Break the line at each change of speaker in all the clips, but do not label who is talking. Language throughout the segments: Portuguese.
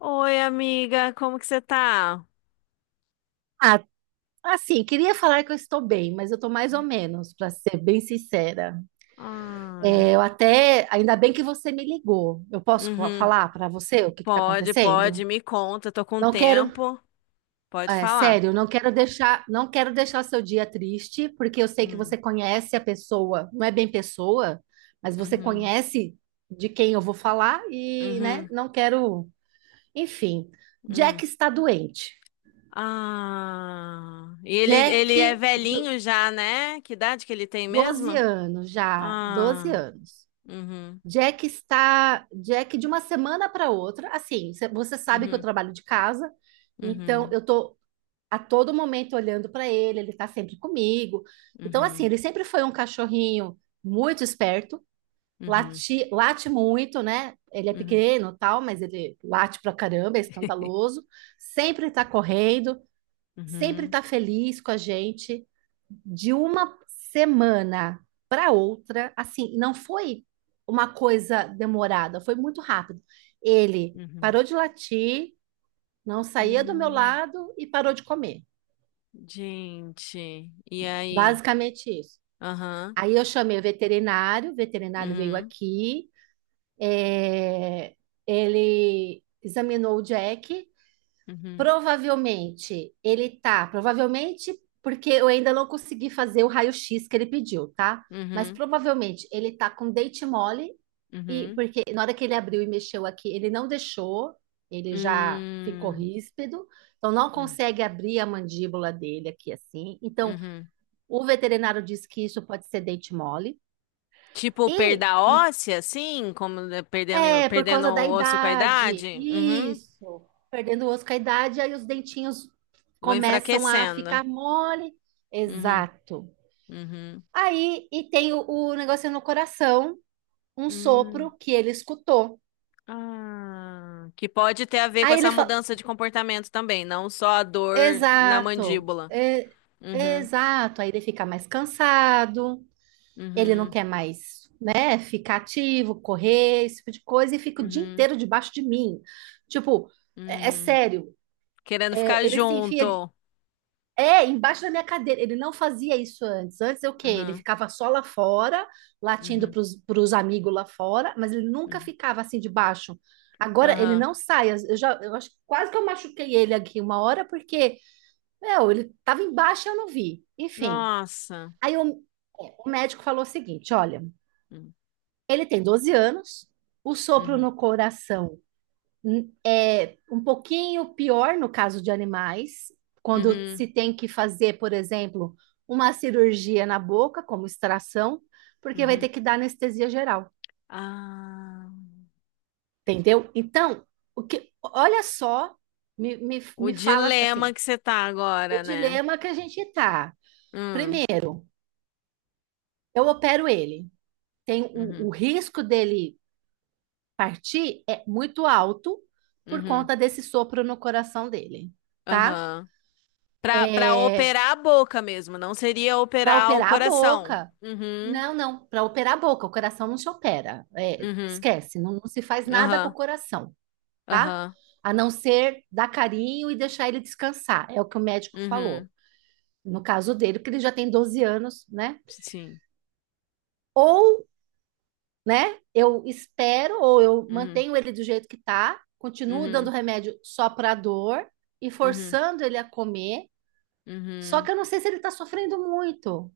Oi, amiga, como que você tá?
Ah, assim, queria falar que eu estou bem, mas eu estou mais ou menos, para ser bem sincera.
Ai,
É, eu até, ainda bem que você me ligou. Eu posso
uhum,
falar para você o que está
Pode, pode,
acontecendo?
me conta, eu tô com
Não quero,
tempo. Pode
é,
falar.
sério, não quero deixar o seu dia triste, porque eu sei que
Hum,
você conhece a pessoa, não é bem pessoa, mas você
uhum,
conhece de quem eu vou falar e, né,
uhum,
não quero, enfim.
hum.
Jack está doente.
Ah, e ele,
Jack,
ele é
de
velhinho já, né? Que idade que ele tem
12
mesmo?
anos já, 12
Ah,
anos.
uhum,
Jack está. Jack, de uma semana para outra, assim, você sabe que eu
uhum,
trabalho de casa, então
uhum,
eu tô a todo momento olhando para ele, ele tá sempre comigo. Então, assim,
uhum,
ele sempre foi um cachorrinho muito esperto,
uhum,
late muito, né? Ele é
uhum.
pequeno, tal, mas ele late pra caramba, é escandaloso, sempre tá correndo, sempre
Uhum,
está feliz com a gente, de uma semana para outra, assim, não foi uma coisa demorada, foi muito rápido. Ele
uhum.
parou de latir, não saía do meu
Hum,
lado e parou de comer.
gente, e aí?
Basicamente isso.
Aham,
Aí eu chamei o veterinário veio
uhum,
aqui, é, ele examinou o Jack.
uhum,
Provavelmente porque eu ainda não consegui fazer o raio-x que ele pediu, tá? Mas
Uhum,
provavelmente ele tá com dente mole, e
uhum,
porque na hora que ele abriu e mexeu aqui, ele não deixou, ele já ficou
hum,
ríspido, então não
hum,
consegue abrir a mandíbula dele aqui assim. Então
uhum.
o veterinário diz que isso pode ser dente mole.
Tipo,
E
perda óssea, assim, como de- perdendo,
é, por
perdendo
causa da
o osso com a
idade.
idade? Uhum.
Isso. Perdendo o osso com a idade, aí os dentinhos
Vou
começam a ficar
enfraquecendo.
mole.
Uhum,
Exato.
uhum.
Aí, e tem o negócio no coração, um sopro
Hum,
que ele escutou.
Ah, que pode ter a ver com
Aí
essa
ele fala,
mudança de comportamento também, não só a dor na
exato,
mandíbula. Uhum,
exato. Aí ele fica mais cansado, ele não
uhum,
quer mais, né, ficar ativo, correr, esse tipo de coisa, e fica o dia
uhum,
inteiro debaixo de mim. Tipo, é
uhum.
sério,
Querendo ficar
Ele se enfia,
junto.
Embaixo da minha cadeira. Ele não fazia isso antes. Antes é o quê? Ele
Uhum,
ficava só lá fora, latindo
uhum,
para os amigos lá fora, mas ele nunca
uhum.
ficava assim debaixo. Agora ele
Aham.
não sai. Eu já, eu acho que quase que eu machuquei ele aqui uma hora, porque, meu, ele estava embaixo e eu não vi. Enfim.
Nossa.
Aí o médico falou o seguinte: olha,
Uhum.
ele tem 12 anos, o sopro
uhum.
no coração é um pouquinho pior no caso de animais, quando
Uhum,
se tem que fazer, por exemplo, uma cirurgia na boca, como extração, porque vai
uhum.
ter que dar anestesia geral,
Ah,
entendeu? Então, o que, olha só, me, me,
o
me fala
dilema
assim,
que você tá
o
agora, né?
dilema que a gente está.
Hum,
Primeiro, eu opero ele. Tem
uhum,
o risco dele partir é muito alto por
uhum,
conta desse sopro no coração dele, tá?
aham. Pra
É,
operar a boca mesmo, não seria
para
operar o
operar a
coração.
boca.
Uhum,
Não, não, para operar a boca, o coração não se opera. É,
uhum,
esquece, não, não se faz nada com o
aham,
coração, tá?
aham,
A não ser dar carinho e deixar ele descansar. É o que o médico
uhum,
falou. No caso dele, porque ele já tem 12 anos, né?
sim,
Ou, né, eu espero, ou eu
uhum,
mantenho ele do jeito que tá, continuo dando
uhum,
remédio só para dor e
uhum,
forçando ele a comer. Só
uhum.
que eu não sei se ele tá sofrendo muito,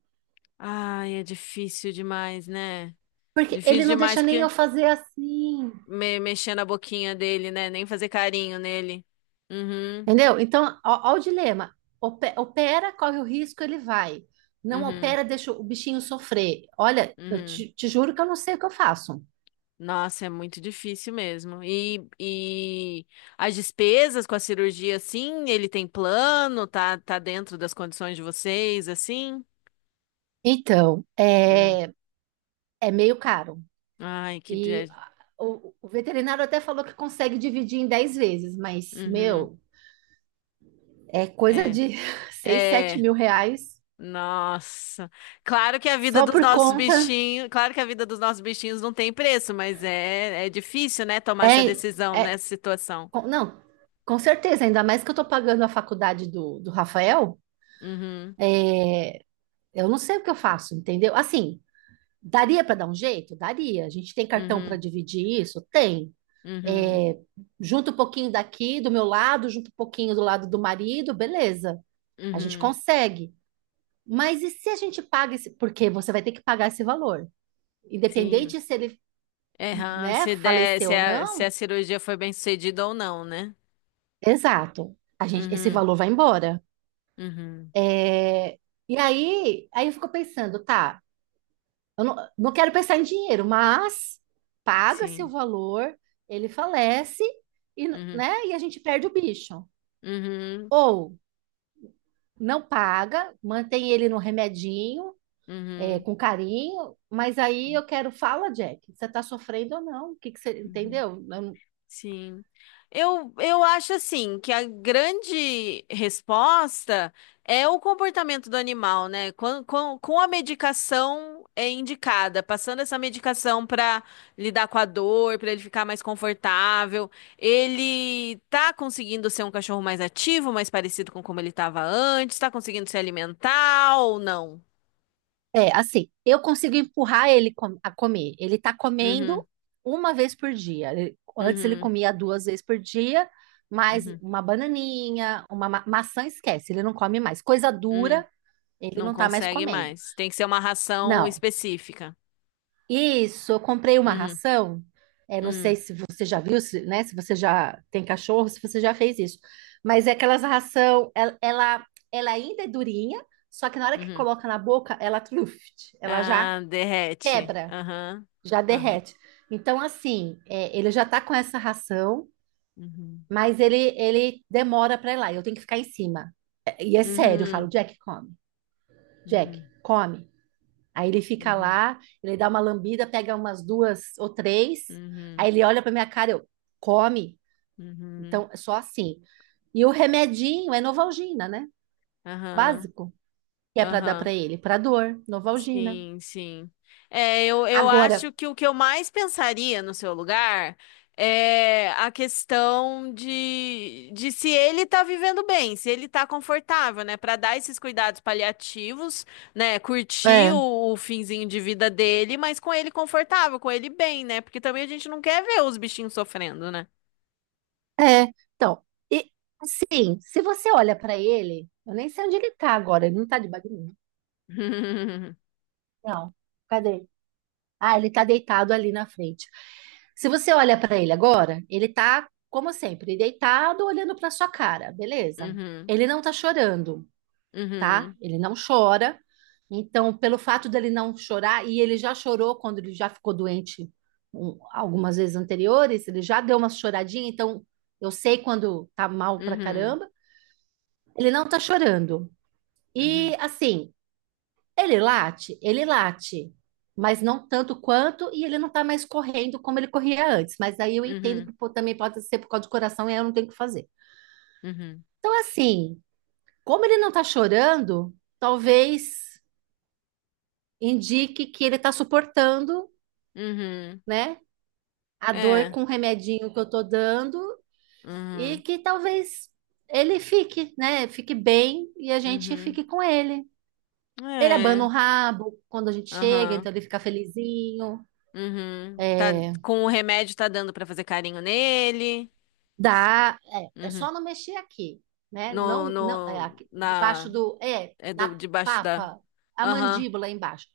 Ai, é difícil demais, né?
porque ele
Difícil
não
demais
deixa nem
porque
eu fazer assim.
mexer na boquinha dele, né? Nem fazer carinho nele. Uhum,
Entendeu? Então, ó, o dilema. Opera, corre o risco, ele vai. Não
uhum,
opera, deixa o bichinho sofrer. Olha, eu
uhum.
te juro que eu não sei o que eu faço.
Nossa, é muito difícil mesmo. E as despesas com a cirurgia, sim, ele tem plano, tá dentro das condições de vocês, assim?
Então,
Hum.
é meio caro.
Ai, que
E
dia.
ah, o veterinário até falou que consegue dividir em 10 vezes, mas,
Uhum.
meu, é coisa
É,
de seis, sete
é.
mil reais
Nossa. Claro que a vida
só
dos
por
nossos
conta.
bichinhos, claro que a vida dos nossos bichinhos não tem preço, mas é difícil, né, tomar essa
É,
decisão
é,
nessa situação.
não, com certeza, ainda mais que eu tô pagando a faculdade do Rafael,
Uhum,
eu não sei o que eu faço, entendeu? Assim, daria para dar um jeito? Daria. A gente tem cartão para
uhum,
dividir isso? Tem.
uhum,
É, junta um pouquinho daqui do meu lado, junta um pouquinho do lado do marido, beleza. A gente
uhum.
consegue. Mas e se a gente paga esse? Porque você vai ter que pagar esse valor.
Sim.
Independente se ele,
É, aham,
né,
se der, se
faleceu ou
a, se
não,
a cirurgia foi bem sucedida ou não, né?
exato. A gente, esse
Uhum,
valor vai embora.
uhum,
É, e aí, eu fico pensando, tá, eu não quero pensar em dinheiro, mas paga-se o
sim.
valor, ele falece e,
Uhum,
né, e a gente perde o bicho.
uhum,
Ou não paga, mantém ele no remedinho, é,
uhum,
com carinho, mas aí eu quero, fala, Jack, você está sofrendo ou não? O que que você,
uhum.
entendeu? Eu
Sim. Eu acho assim que a grande resposta é o comportamento do animal, né? Com a medicação é indicada, passando essa medicação para lidar com a dor, para ele ficar mais confortável, ele tá conseguindo ser um cachorro mais ativo, mais parecido com como ele estava antes, tá conseguindo se alimentar ou não?
é, assim, eu consigo empurrar ele a comer. Ele tá
Uhum,
comendo uma vez por dia. Antes ele
uhum,
comia duas vezes por dia, mas
uhum,
uma bananinha, uma maçã, esquece, ele não come mais. Coisa
uhum.
dura, ele
Não
não tá mais
consegue
comendo.
mais. Tem que ser uma ração
Não.
específica.
Isso, eu comprei uma
Uhum.
ração. É, não sei
Hum,
se você já viu, se, né? Se você já tem cachorro, se você já fez isso. Mas é aquelas ração, ela ainda é durinha, só que na hora que
uhum.
coloca na boca, ela truft, ela já
Ah, derrete.
quebra,
Aham.
já
Aham.
derrete. Então, assim, é, ele já tá com essa ração,
Uhum.
mas ele demora pra ir lá, e eu tenho que ficar em cima. E é sério, eu falo,
Uhum.
Jack, come. Jack,
Uhum.
come. Aí ele fica
Uhum.
lá, ele dá uma lambida, pega umas duas ou três, aí
Uhum.
ele olha pra minha cara, eu, come.
Uhum.
Então, é só assim. E o remedinho é Novalgina, né?
Aham.
Básico. Que é pra dar
Aham.
pra ele, pra dor, Novalgina.
Sim, sim. É, eu
Agora,
acho que o que eu mais pensaria no seu lugar é a questão de se ele tá vivendo bem, se ele tá confortável, né? Pra dar esses cuidados paliativos, né? Curtir
é.
o finzinho de vida dele, mas com ele confortável, com ele bem, né? Porque também a gente não quer ver os bichinhos sofrendo, né?
É, então, e sim, se você olha pra ele, eu nem sei onde ele tá agora, ele não tá debaixo de mim. Não, cadê? Ah, ele tá deitado ali na frente. Se você olha pra ele agora, ele tá, como sempre, deitado, olhando pra sua cara, beleza?
Uhum,
Ele não tá chorando, tá?
uhum,
Ele não chora. Então, pelo fato dele não chorar, e ele já chorou quando ele já ficou doente algumas vezes anteriores, ele já deu uma choradinha, então eu sei quando tá mal pra
uhum,
caramba. Ele não tá chorando. E
uhum,
assim, ele late, mas não tanto quanto, e ele não tá mais correndo como ele corria antes. Mas aí eu entendo
uhum,
que pô, também pode ser por causa do coração e aí eu não tenho o que fazer.
uhum, uhum,
Então, assim, como ele não tá chorando, talvez indique que ele tá suportando,
uhum.
né, a dor
É.
com o remedinho que eu tô dando e
uhum.
que talvez ele fique, né, fique bem e a gente
Uhum.
fique com ele. Ele abana o
É.
rabo quando a gente chega,
Aham.
então ele fica felizinho.
Uhum. Tá,
É,
com o remédio tá dando pra fazer carinho nele.
dá, é
Uhum.
só não mexer aqui, né?
No,
Não, não,
no,
aqui, embaixo
na,
do, é,
é do,
na
debaixo da.
papa, a
Aham.
mandíbula embaixo.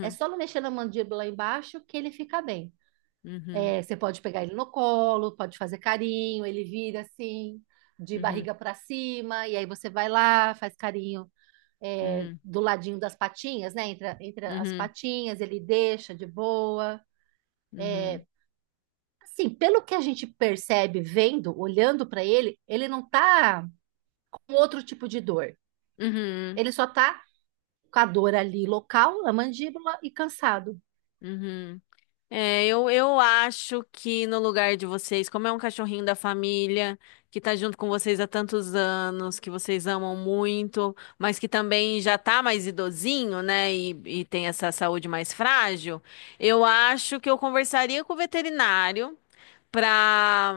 É só não mexer na mandíbula embaixo que ele fica bem.
Uhum.
É, você pode pegar ele no colo, pode fazer carinho, ele vira assim, de
Uhum.
barriga para cima, e aí você vai lá, faz carinho, é,
Uhum.
do ladinho das patinhas, né? Entre, entre as
Uhum.
patinhas, ele deixa de boa.
Uhum.
Assim, pelo que a gente percebe vendo, olhando para ele, ele não tá com outro tipo de dor.
Uhum.
Ele só tá com a dor ali local, na mandíbula e cansado.
Uhum. É, eu acho que no lugar de vocês, como é um cachorrinho da família, que tá junto com vocês há tantos anos, que vocês amam muito, mas que também já tá mais idosinho, né? E tem essa saúde mais frágil, eu acho que eu conversaria com o veterinário para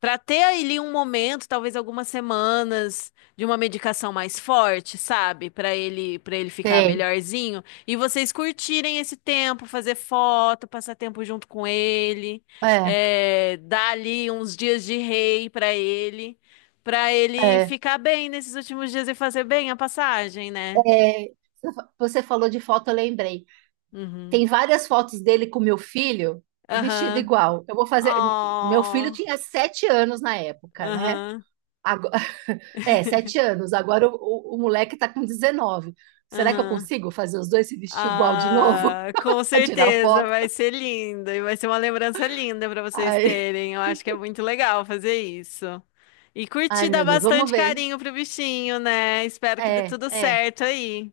para ter ali um momento, talvez algumas semanas de uma medicação mais forte, sabe? Para ele ficar
Sei.
melhorzinho e vocês curtirem esse tempo, fazer foto, passar tempo junto com ele,
É,
dar ali uns dias de rei para ele
é.
ficar bem nesses últimos dias e fazer bem a passagem, né?
É, você falou de foto, eu lembrei.
Uhum.
Tem várias fotos dele com meu filho vestido
Aham.
igual. Eu vou fazer. Meu filho
Ó.
tinha 7 anos na época, né?
Aham.
Agora- É, 7 anos. Agora o moleque tá com 19. Será que eu
Aham.
consigo fazer os dois se vestir igual de novo
Ah, com
para tirar
certeza
foto?
vai ser lindo e vai ser uma lembrança linda para vocês
Ai,
terem. Eu acho que é muito legal fazer isso. E
ai,
curtir dar
meu Deus, vamos
bastante
ver.
carinho pro bichinho, né? Espero que dê
É,
tudo
é.
certo aí.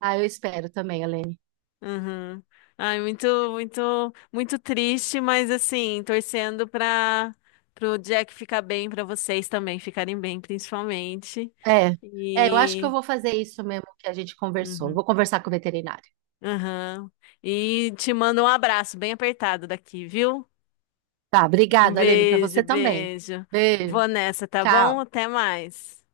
Ah, eu espero também, Helene.
Uhum. Ai, muito, muito, muito triste, mas assim, torcendo para pro Jack ficar bem, para vocês também ficarem bem, principalmente.
É, é, eu acho que eu
E
vou fazer isso mesmo que a gente conversou. Eu
Uhum.
vou conversar com o veterinário.
Aham. E te mando um abraço bem apertado daqui, viu?
Tá,
Um
obrigada, Helene, para
beijo,
você também.
beijo.
Beijo,
Vou nessa, tá bom?
tchau.
Até mais.